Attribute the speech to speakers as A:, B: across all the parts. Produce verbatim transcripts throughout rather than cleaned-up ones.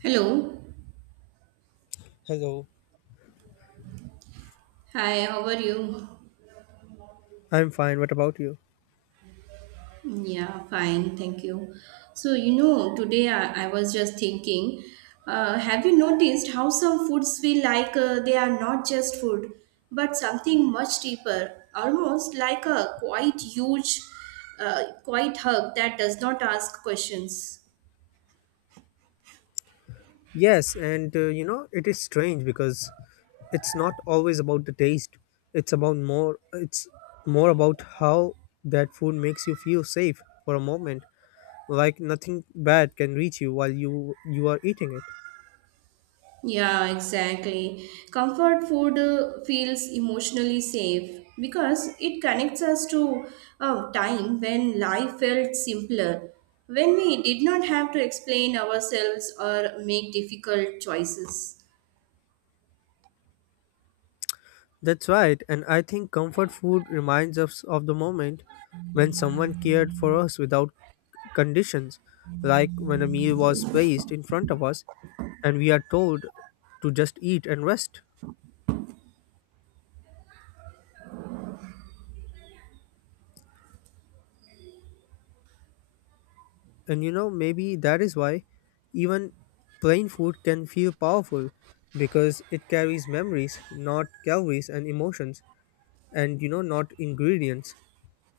A: Hello.
B: Hello.
A: Hi, how are you?
B: I'm fine. What about you?
A: Yeah, fine, thank you. So, you know, today I, I was just thinking, uh, have you noticed how some foods feel like uh, they are not just food, but something much deeper, almost like a quite huge, uh, quite hug that does not ask questions?
B: Yes, and uh, you know, it is strange because it's not always about the taste. It's about more it's more about how that food makes you feel safe for a moment, like nothing bad can reach you while you you are eating it.
A: Yeah, exactly. Comfort food uh, feels emotionally safe because it connects us to a time when life felt simpler, when we did not have to explain ourselves or make difficult choices.
B: That's right, and I think comfort food reminds us of the moment when someone cared for us without conditions, like when a meal was placed in front of us and we are told to just eat and rest. And you know, maybe that is why even plain food can feel powerful because it carries memories, not calories and emotions, and you know, not ingredients.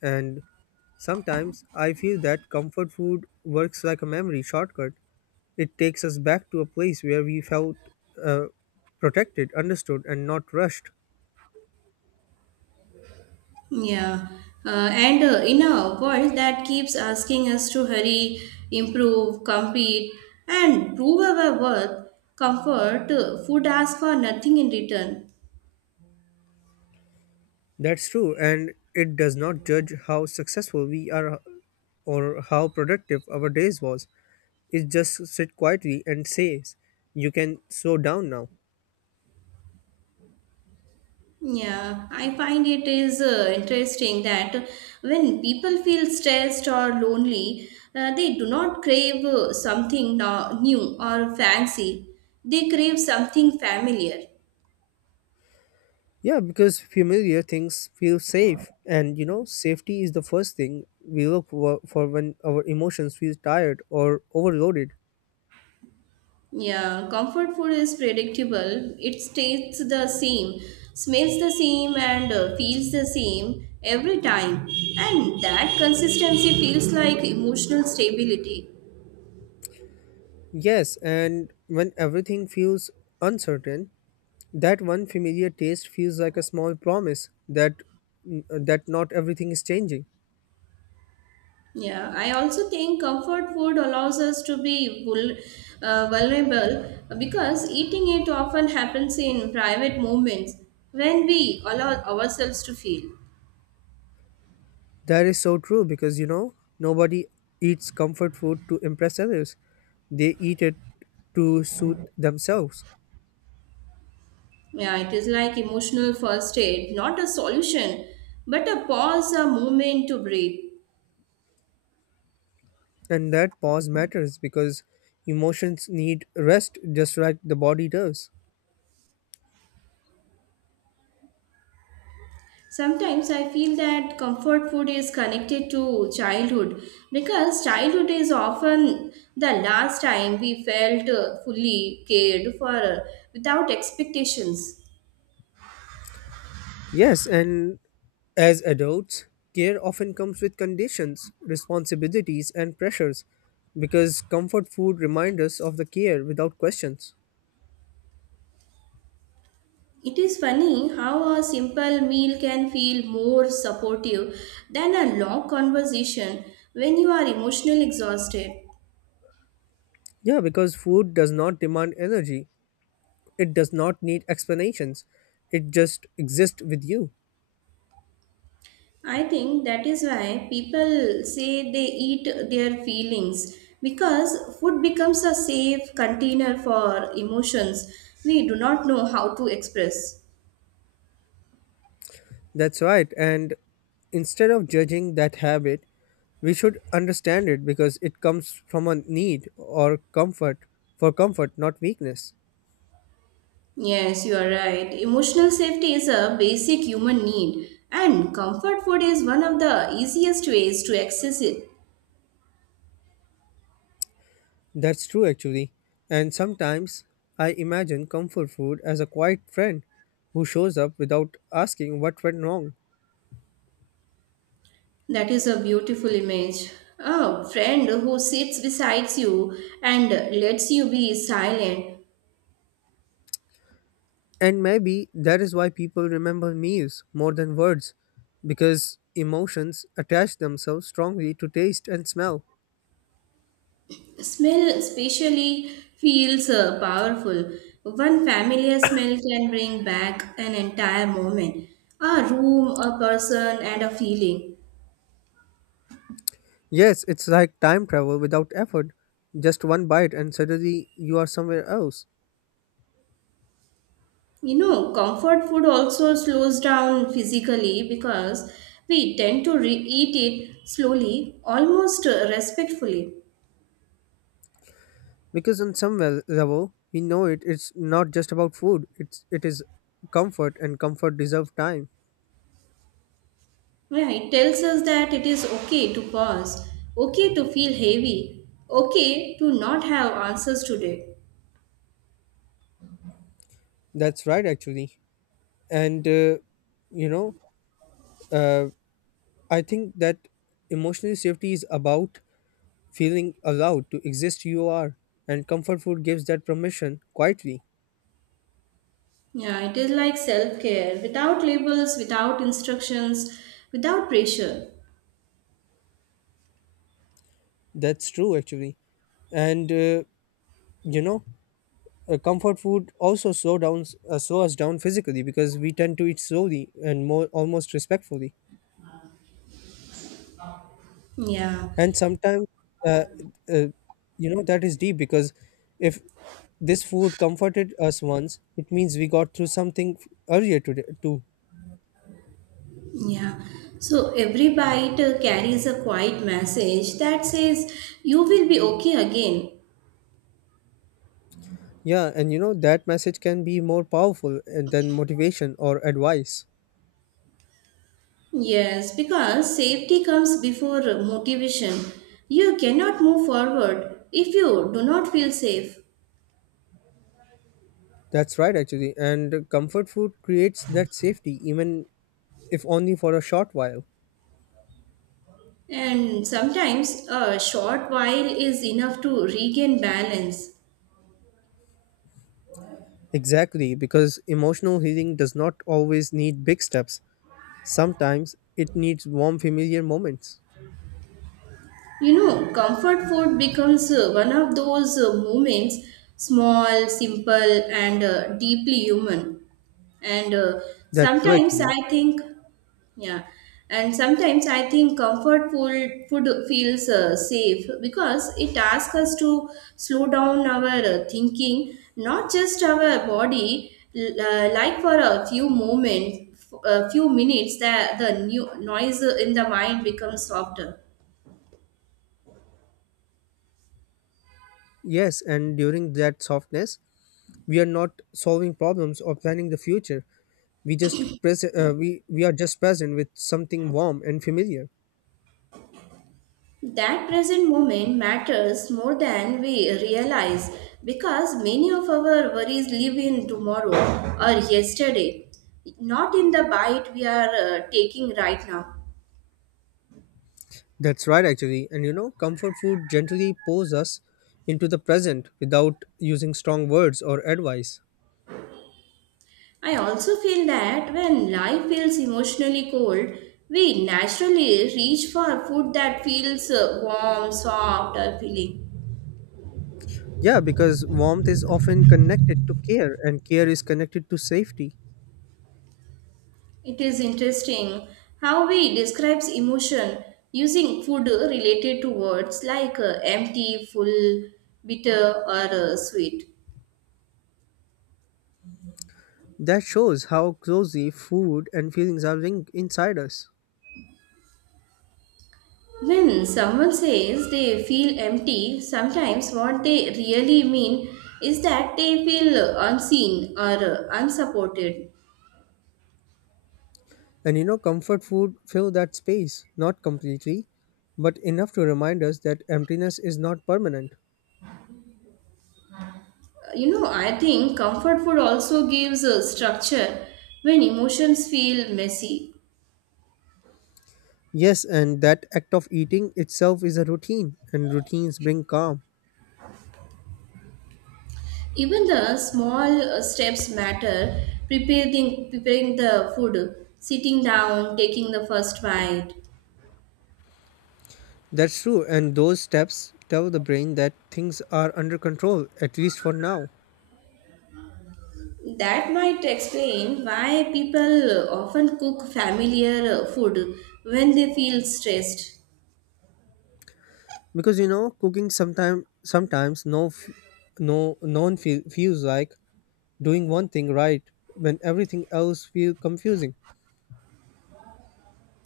B: And sometimes I feel that comfort food works like a memory shortcut. It takes us back to a place where we felt uh, protected, understood, and not rushed.
A: Yeah, uh, and uh, in a world that keeps asking us to hurry, improve, compete, and prove our worth, comfort, uh, food asks for nothing in return.
B: That's true, and it does not judge how successful we are or how productive our days was. It just sit quietly and says, "You can slow down now."
A: Yeah, I find it is uh, interesting that when people feel stressed or lonely, uh, they do not crave uh, something no- new or fancy. They crave something familiar.
B: Yeah, because familiar things feel safe, and you know, safety is the first thing we look for, for when our emotions feel tired or overloaded.
A: Yeah, comfort food is predictable. It tastes the same, smells the same, and uh, feels the same every time. And that consistency feels like emotional stability.
B: Yes, and when everything feels uncertain, that one familiar taste feels like a small promise that that not everything is changing.
A: Yeah, I also think comfort food allows us to be vul- uh, vulnerable because eating it often happens in private moments when we allow ourselves to feel.
B: That is so true because you know nobody eats comfort food to impress others. They eat it to soothe themselves.
A: Yeah, it is like emotional first aid, not a solution, but a pause, a moment to breathe.
B: And that pause matters because emotions need rest just like the body does.
A: Sometimes I feel that comfort food is connected to childhood because childhood is often the last time we felt uh, fully cared for uh, without expectations.
B: Yes, and as adults, care often comes with conditions, responsibilities, and pressures because comfort food reminds us of the care without questions.
A: It is funny how a simple meal can feel more supportive than a long conversation when you are emotionally exhausted.
B: Yeah, because food does not demand energy. It does not need explanations. It just exists with you.
A: I think that is why people say they eat their feelings because food becomes a safe container for emotions we do not know how to express.
B: That's right. And instead of judging that habit, we should understand it because it comes from a need or comfort for comfort, not weakness.
A: Yes, you are right. Emotional safety is a basic human need, and comfort food is one of the easiest ways to access it.
B: That's true, actually. And sometimes I imagine comfort food as a quiet friend who shows up without asking what went wrong.
A: That is a beautiful image. A friend who sits beside you and lets you be silent.
B: And maybe that is why people remember meals more than words, because emotions attach themselves strongly to taste and smell.
A: Smell especially feels uh, powerful. One familiar smell can bring back an entire moment, a room, a person, and a feeling.
B: Yes, it's like time travel without effort. Just one bite, and suddenly you are somewhere else.
A: You know, comfort food also slows down physically because we tend to re- eat it slowly, almost uh, respectfully.
B: Because on some wel- level, we know it. It's not just about food. It's it is comfort, and comfort deserve time.
A: Yeah, it tells us that it is okay to pause, okay to feel heavy, okay to not have answers today.
B: That's right, actually. And uh, you know, uh, I think that emotional safety is about feeling allowed to exist you are, and comfort food gives that permission quietly.
A: Yeah, it is like self care without labels, without instructions, without pressure.
B: That's true, actually. And uh, you know, uh, comfort food also slow down uh, slow us down physically because we tend to eat slowly and more almost respectfully.
A: Yeah,
B: And sometimes, uh, uh, you know, that is deep because if this food comforted us once, it means we got through something earlier today too.
A: yeah. So every bite uh, carries a quiet message that says, "You will be okay again."
B: Yeah, and you know that message can be more powerful uh, than motivation or advice.
A: Yes, because safety comes before uh, motivation. You cannot move forward if you do not feel safe.
B: That's right, actually. And comfort food creates that safety, even if only for a short while.
A: And sometimes a short while is enough to regain balance.
B: Exactly, because emotional healing does not always need big steps. Sometimes it needs warm, familiar moments.
A: You know, comfort food becomes uh, one of those uh, moments, small, simple, and uh, deeply human. And uh,
B: That's true,
A: sometimes
B: actually.
A: I think, yeah, and sometimes I think comfort food, food feels uh, safe because it asks us to slow down our uh, thinking, not just our body, l- uh, like for a few moments, a few minutes, that the new noise in the mind becomes softer.
B: Yes, and during that softness, we are not solving problems or planning the future. We just present. Uh, we we are just present with something warm and familiar.
A: That present moment matters more than we realize because many of our worries live in tomorrow or yesterday, not in the bite we are uh, taking right now.
B: That's right, actually. And you know, comfort food gently pulls us into the present without using strong words or advice.
A: I also feel that when life feels emotionally cold, we naturally reach for food that feels uh, warm, soft, or filling.
B: Yeah, because warmth is often connected to care, and care is connected to safety.
A: It is interesting how we describes emotion using food related to words like uh, empty, full, bitter, or uh, sweet.
B: That shows how closely food and feelings are linked inside us.
A: When someone says they feel empty, sometimes what they really mean is that they feel unseen or uh, unsupported.
B: And you know, comfort food fill that space, not completely, but enough to remind us that emptiness is not permanent.
A: You know, I think comfort food also gives a structure when emotions feel messy.
B: Yes, and that act of eating itself is a routine, and routines bring calm.
A: Even the small uh, steps matter, preparing preparing the food, sitting down, taking the first bite.
B: That's true, and those steps tell the brain that things are under control, at least for now.
A: That might explain why people uh, often cook familiar uh, food when they feel stressed.
B: Because you know, cooking sometimes sometimes no f- no no one feel, feels like doing one thing right when everything else feel confusing.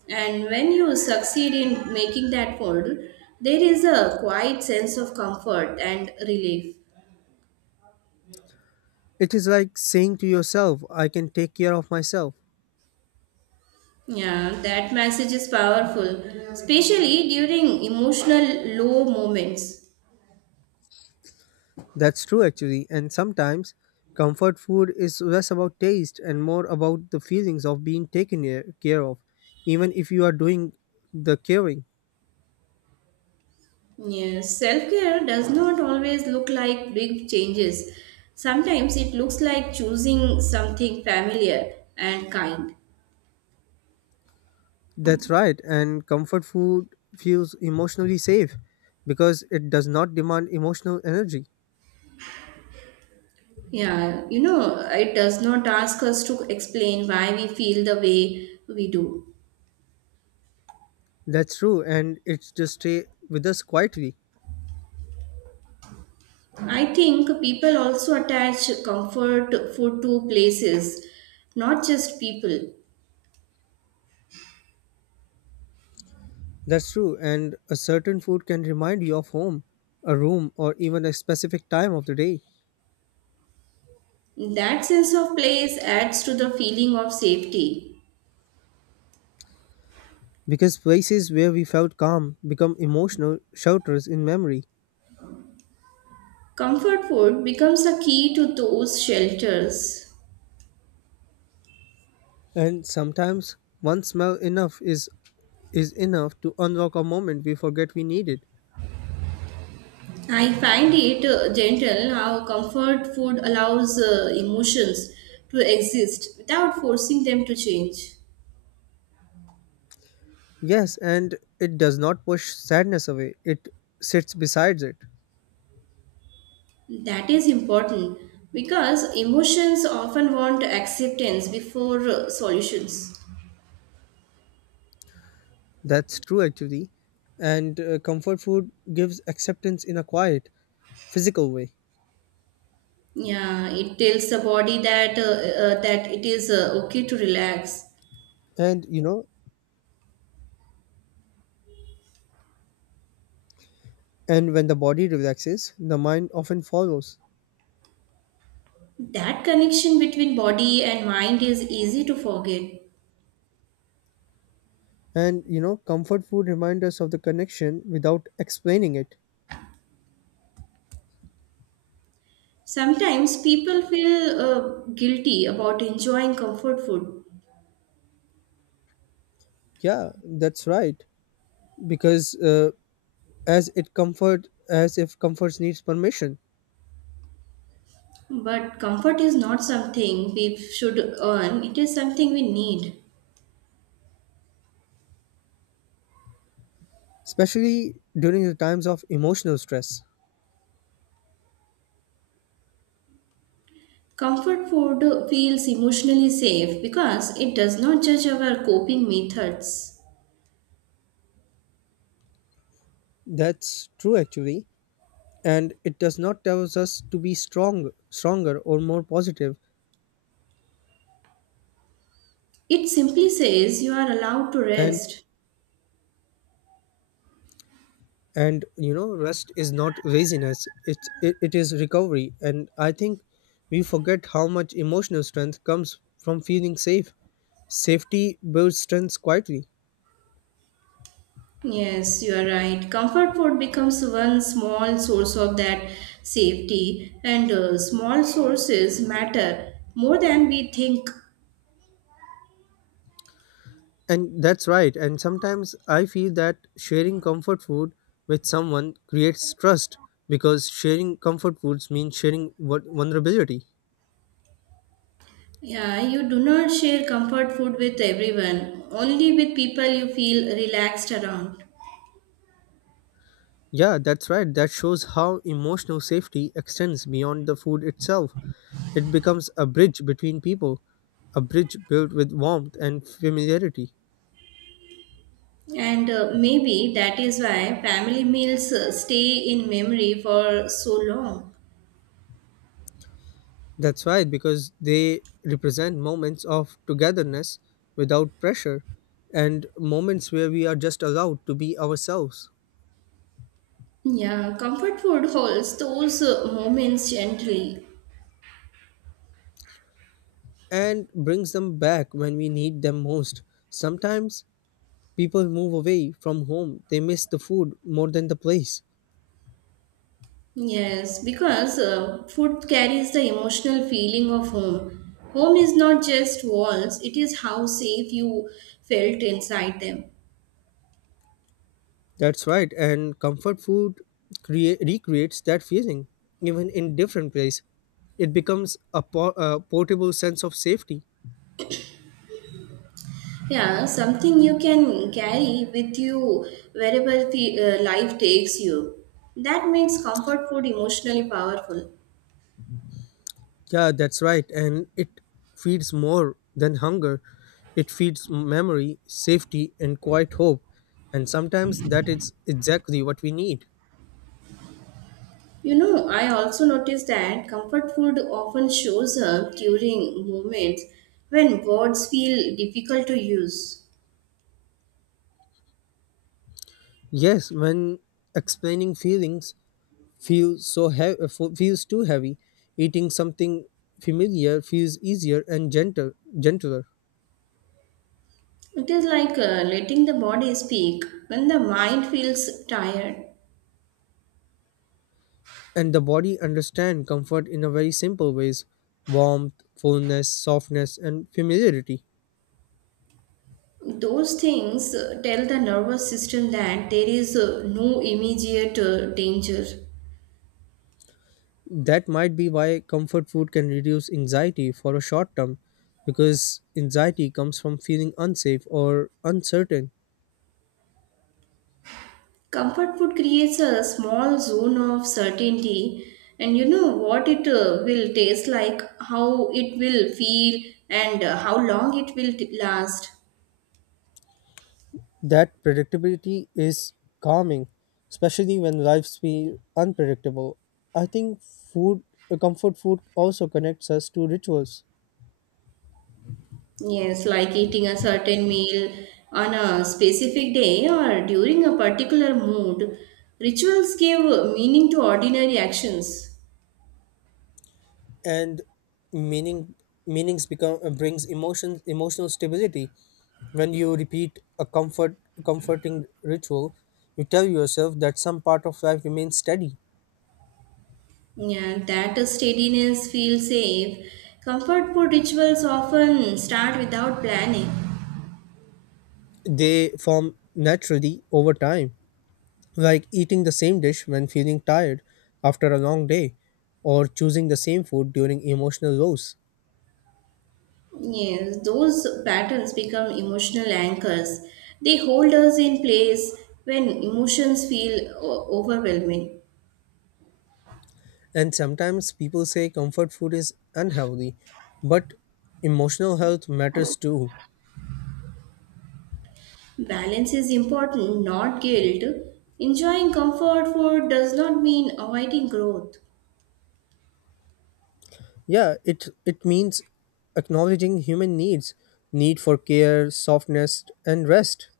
A: And when you succeed in making that food, there is a quiet sense of comfort and relief.
B: It is like saying to yourself, "I can take care of myself."
A: Yeah, that message is powerful, especially during emotional low moments.
B: That's true actually, and sometimes comfort food is less about taste and more about the feelings of being taken care care of, even if you are doing the caring.
A: Yes, self care does not always look like big changes. Sometimes it looks like choosing something familiar and kind.
B: That's right, and comfort food feels emotionally safe because it does not demand emotional energy.
A: Yeah, you know, it does not ask us to explain why we feel the way we do.
B: That's true, and it just stay with us quietly.
A: I think people also attach comfort food to places, not just people.
B: That's true, and a certain food can remind you of home, a room, or even a specific time of the day.
A: That sense of place adds to the feeling of safety.
B: Because places where we felt calm become emotional shelters in memory,
A: Comfort food becomes a key to those shelters.
B: and sometimes one smell enough is is enough to unlock a moment we forget we needed.
A: I find it uh, gentle how comfort food allows uh, emotions to exist without forcing them to change.
B: Yes, and it does not push sadness away, it sits besides it.
A: That is important because emotions often want acceptance before uh, solutions.
B: That's true, actually. And uh, comfort food gives acceptance in a quiet, physical way.
A: Yeah, it tells the body that uh, uh, that it is uh, okay to relax.
B: And you know, and when the body relaxes, the mind often follows.
A: That connection between body and mind is easy to forget.
B: And you know, comfort food reminds us of the connection without explaining it.
A: Sometimes people feel uh, guilty about enjoying comfort food.
B: Yeah, that's right. Because uh, as it comfort, as if comforts needs permission,
A: But comfort is not something we should earn, it is something we need.
B: especially during the times of emotional stress.
A: Comfort food feels emotionally safe because it does not judge our coping methods.
B: That's true, actually, and it does not tell us to be strong stronger or more positive positive.
A: It simply says you are allowed to
B: and
A: rest.
B: and you know rest is not laziness, it, it it is recovery. And I think we forget how much emotional strength comes from feeling safe. Safety builds strength quietly.
A: Yes, you are right. Comfort food becomes one small source of that safety, and uh, small sources matter more than we think.
B: And that's right, and sometimes I feel that sharing comfort food with someone creates trust, because sharing comfort foods means sharing vul- vulnerability.
A: Yeah, you do not share comfort food with everyone, only with people you feel relaxed around.
B: Yeah, that's right. That shows how emotional safety extends beyond the food itself. It becomes a bridge between people, a bridge built with warmth and familiarity.
A: And uh, maybe that is why family meals uh, stay in memory for so long.
B: That's right, because they represent moments of togetherness without pressure, and moments where we are just allowed to be ourselves,
A: Yeah, comfort food holds those uh, moments gently.
B: and brings them back when we need them most. Sometimes people move away from home, they miss the food more than the place.
A: Yes, because uh, food carries the emotional feeling of home. Home is not just walls, it is how safe you felt inside them.
B: That's right, and comfort food crea- recreates that feeling, even in different place. It becomes a, po- a portable sense of safety.
A: Yeah, something you can carry with you wherever the, uh, life takes you. That makes comfort food emotionally powerful.
B: Yeah, that's right, and it feeds more than hunger. It feeds memory, safety, and quiet hope, and sometimes that is exactly what we need.
A: You know, I also noticed that comfort food often shows up during moments when words feel difficult to use.
B: Yes, when explaining feelings feels so heavy, feels too heavy, eating something familiar feels easier and gentle, gentler.
A: It is like uh, letting the body speak when the mind feels tired.
B: And the body understand comfort in a very simple ways: warmth, fullness, softness, and familiarity.
A: Those things uh, tell the nervous system that there is uh, no immediate uh, danger.
B: That might be why comfort food can reduce anxiety for a short term, because anxiety comes from feeling unsafe or uncertain.
A: Comfort food creates a small zone of certainty, and you know what it uh, will taste like, how it will feel, and uh, how long it will t- last.
B: That predictability is calming, especially when lives feel unpredictable. I think food uh, comfort food also connects us to rituals.
A: Yes, like eating a certain meal on a specific day or during a particular mood. Rituals give meaning to ordinary actions.
B: And meaning meanings become uh, brings emotions emotional stability. When you repeat a comfort comforting ritual, you tell yourself that some part of life remains steady.
A: Yeah, that steadiness feels safe. Comfort food rituals often start without planning.
B: They form naturally over time, like eating the same dish when feeling tired after a long day, or choosing the same food during emotional lows.
A: Yes, those patterns become emotional anchors. They hold us in place when emotions feel o- overwhelming.
B: And sometimes people say comfort food is unhealthy, but emotional health matters too.
A: Balance is important, not guilt. Enjoying comfort food does not mean avoiding growth.
B: Yeah, it it means acknowledging human needs, need for care, softness, and rest.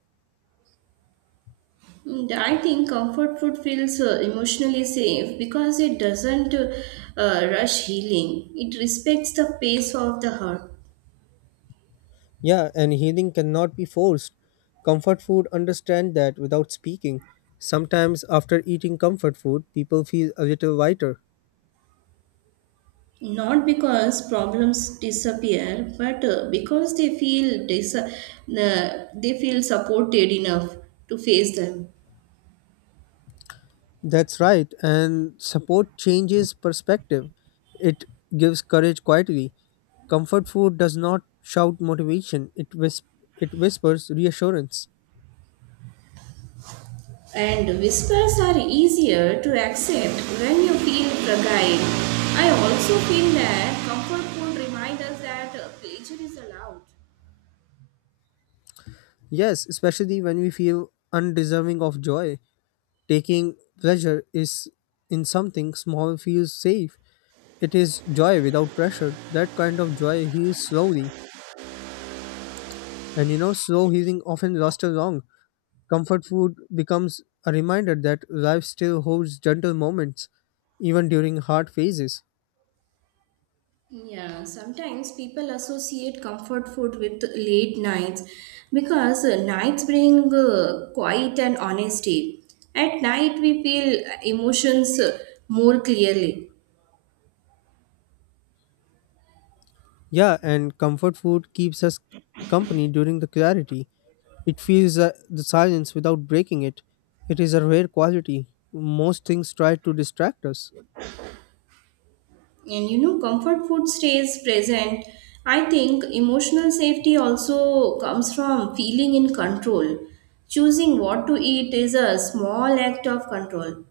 A: And I think comfort food feels uh, emotionally safe because it doesn't uh, uh, rush healing. It respects the pace of the heart.
B: Yeah, and healing cannot be forced. Comfort food understand that without speaking. Sometimes after eating comfort food, people feel a little lighter.
A: Not because problems disappear, but uh, because they feel dis- uh, they feel supported enough to face them.
B: That's right, and support changes perspective. It gives courage quietly. Comfort food does not shout motivation, it, whis- it whispers reassurance.
A: And whispers are easier to accept when you feel fragile. I also feel that comfort food reminds us that uh, pleasure is allowed.
B: Yes, especially when we feel undeserving of joy. Taking pleasure is in something small feels safe. It is joy without pressure. That kind of joy heals slowly. And you know, slow healing often lasts too long. Comfort food becomes a reminder that life still holds gentle moments, even during hard phases.
A: Yeah, sometimes people associate comfort food with late nights because uh, nights bring uh, quiet and honesty. At night, we feel emotions uh, more clearly.
B: Yeah, and comfort food keeps us company during the clarity. It feels uh, the silence without breaking it. It is a rare quality. Most things try to distract us.
A: And you know, comfort food stays present. I think emotional safety also comes from feeling in control. Choosing what to eat is a small act of control.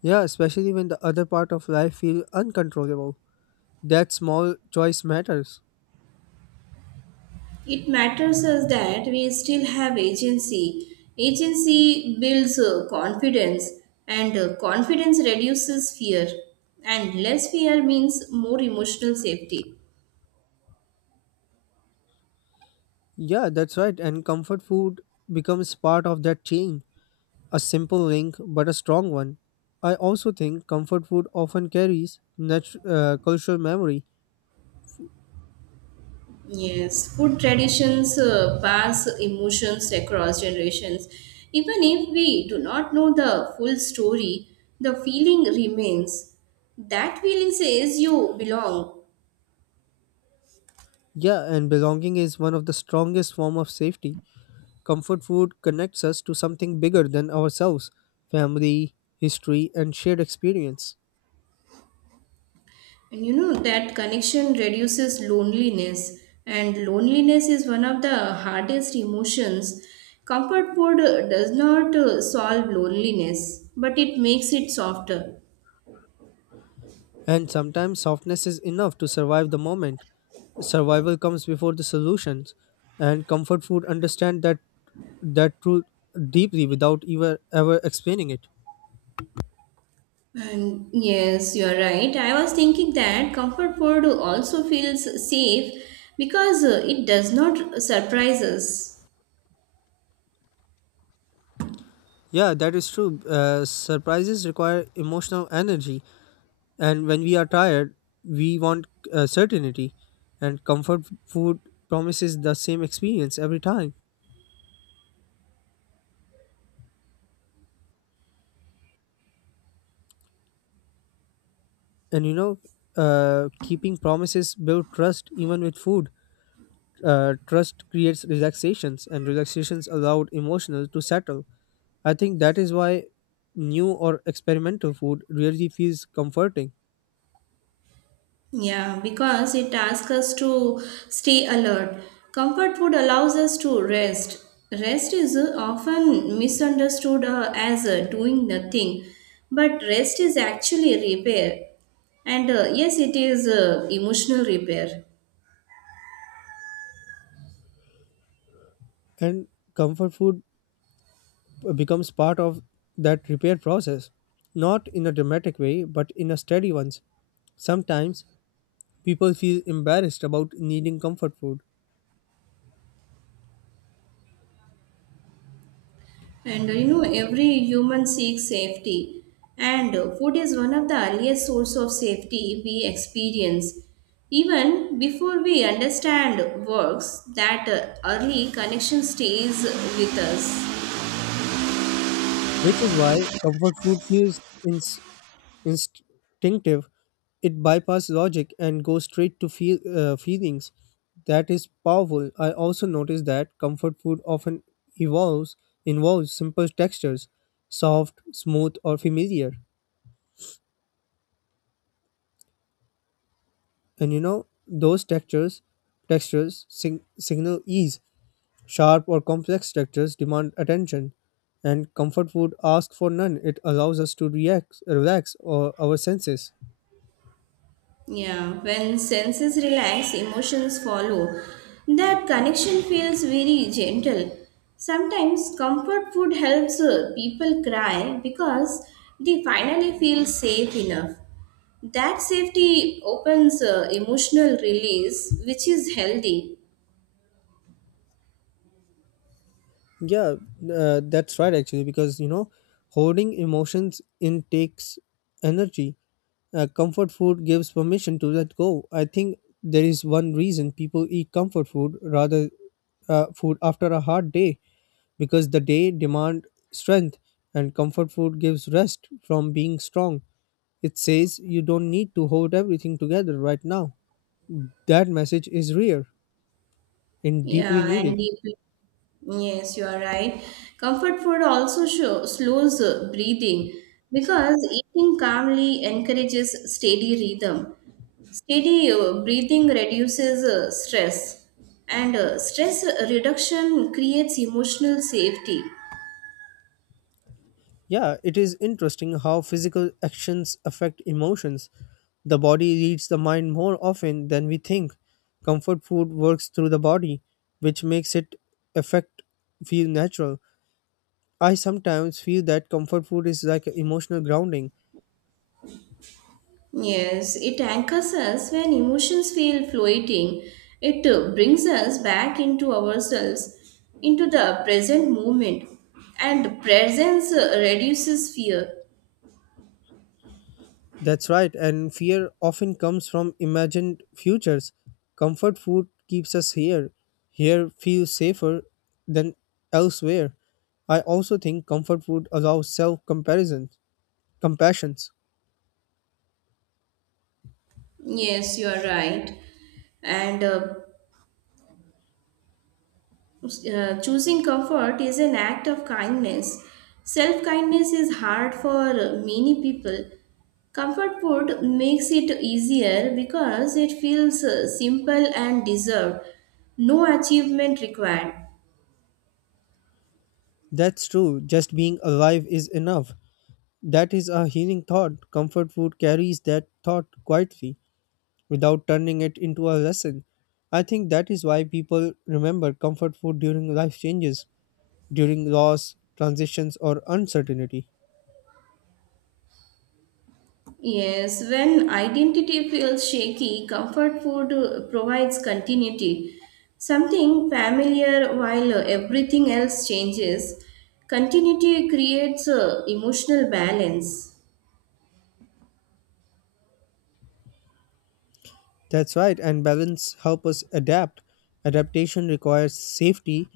B: Yeah, especially when the other part of life feel uncontrollable. That small choice matters.
A: It matters us that we still have agency. Agency builds uh, confidence, and uh, confidence reduces fear. And less fear means more emotional safety.
B: Yeah, that's right. And comfort food becomes part of that chain. A simple link, but a strong one. I also think comfort food often carries nat- uh, cultural memory.
A: Yes, food traditions uh, pass emotions across generations. Even if we do not know the full story, the feeling remains. That feeling says you belong.
B: Yeah, and belonging is one of the strongest form of safety. Comfort food connects us to something bigger than ourselves: family, history, and shared experience.
A: And you know that connection reduces loneliness, and loneliness is one of the hardest emotions. Comfort food uh, does not uh, solve loneliness, but it makes it softer.
B: And sometimes softness is enough to survive the moment. Survival comes before the solutions, and comfort food understand that that truth deeply without ever ever explaining it.
A: And yes, you are right. I was thinking that comfort food also feels safe because uh, it does not surprise us.
B: Yeah, that is true. Uh, surprises require emotional energy, and when we are tired, we want uh, certainty, and comfort food promises the same experience every time. And you know, uh, keeping promises build trust even with food. Uh, trust creates relaxations, and relaxations allowed emotional to settle. I think that is why new or experimental food really feels comforting.
A: Yeah, because it asks us to stay alert. Comfort food allows us to rest. Rest is uh, often misunderstood uh, as uh, doing nothing, but rest is actually repair. And uh, Yes, it is uh, emotional repair.
B: And comfort food becomes part of that repair process, not in a dramatic way but in a steady one. Sometimes people feel embarrassed about needing comfort food,
A: And uh, you know, every human seeks safety, and uh, food is one of the earliest source of safety we experience. Even before we understand works, that uh, early connection stays with us.
B: which is why comfort food feels in instinctive. It bypasses logic and goes straight to feel, uh, feelings. That is powerful. I also noticed that comfort food often evolves involves simple textures, soft, smooth, or familiar. And you know those textures, textures sig- signal ease. Sharp or complex textures demand attention, and comfort food asks for none. It allows us to react, relax, or our senses.
A: Yeah, when senses relax, emotions follow. That connection feels very gentle. Sometimes comfort food helps uh, people cry because they finally feel safe enough. That safety opens uh, emotional release, which is healthy.
B: Yeah, uh, that's right actually, because you know holding emotions in takes energy. Uh, comfort food gives permission to let go. I think there is one reason people eat comfort food rather uh, food after a hard day, because the day demand strength and comfort food gives rest from being strong. It says you don't need to hold everything together right now. That message is rare and deeply
A: Yeah, and
B: needed.
A: the- yes, you are right. Comfort food also show, slows uh, breathing because eating calmly encourages steady rhythm. Steady uh, breathing reduces uh, stress, and uh, stress reduction creates emotional safety.
B: Yeah, it is interesting how physical actions affect emotions. The body reads the mind more often than we think. Comfort food works through the body, which makes it affect feel natural. I sometimes feel that comfort food is like emotional grounding.
A: Yes, it anchors us when emotions feel floating. It uh, brings us back into ourselves, into the present moment, and presence uh, reduces fear.
B: That's right, and fear often comes from imagined futures. Comfort food keeps us here. Here feels safer than elsewhere. I also think comfort food allows self comparison. Compassions.
A: Yes, you are right. And uh, uh, choosing comfort is an act of kindness. Self kindness is hard for many people. Comfort food makes it easier because it feels uh, simple and deserved. No achievement required.
B: That's true. Just being alive is enough. That is a healing thought. Comfort food carries that thought quietly without turning it into a lesson. I think that is why people remember comfort food during life changes, during loss, transitions, or uncertainty.
A: Yes, when identity feels shaky, comfort food uh, provides continuity. Something familiar while uh, everything else changes. Continuity creates uh, emotional balance.
B: That's right, and balance help us adapt. Adaptation requires safety.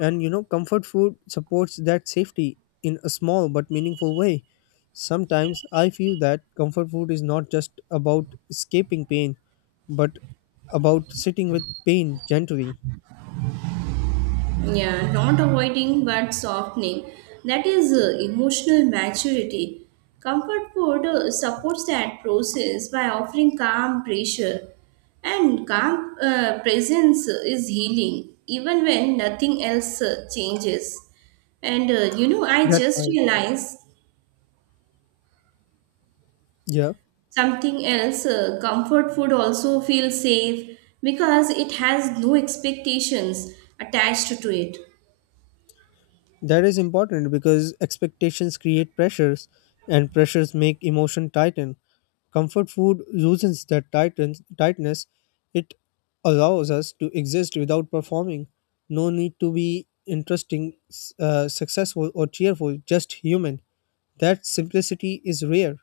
B: And you know, comfort food supports that safety in a small but meaningful way. Sometimes I feel that comfort food is not just about escaping pain, but about sitting with pain gently.
A: Yeah, not avoiding but softening. That is uh, emotional maturity. Comfort food uh, supports that process by offering calm pressure. And calm uh, presence is healing, even when nothing else uh, changes. And uh, you know, I
B: That
A: just
B: right.
A: realized
B: Yeah.
A: something else, uh, comfort food also feels safe because it has no expectations attached to it.
B: That is important because expectations create pressures, and pressures make emotion tighten. Comfort food loosens that tighten, tightness. It allows us to exist without performing. No need to be interesting, s- uh, successful, or cheerful, just human. That simplicity is rare.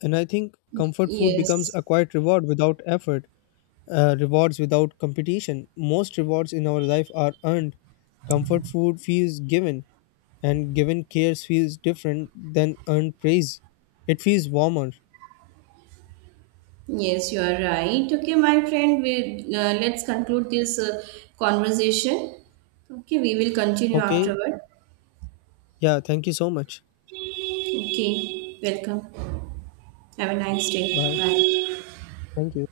B: And I think comfort food becomes
A: Yes.
B: a quiet reward without effort. Uh, rewards without competition. Most rewards in our life are earned. Comfort food feels given, and given cares feels different than earned praise. It feels warmer.
A: Yes, you are right. Okay, my friend, we, uh, let's conclude this uh, conversation. Okay, we will continue
B: Okay.
A: afterward.
B: Yeah. Thank you so much.
A: Okay, welcome. Have a nice day.
B: Bye.
A: Bye.
B: Thank you.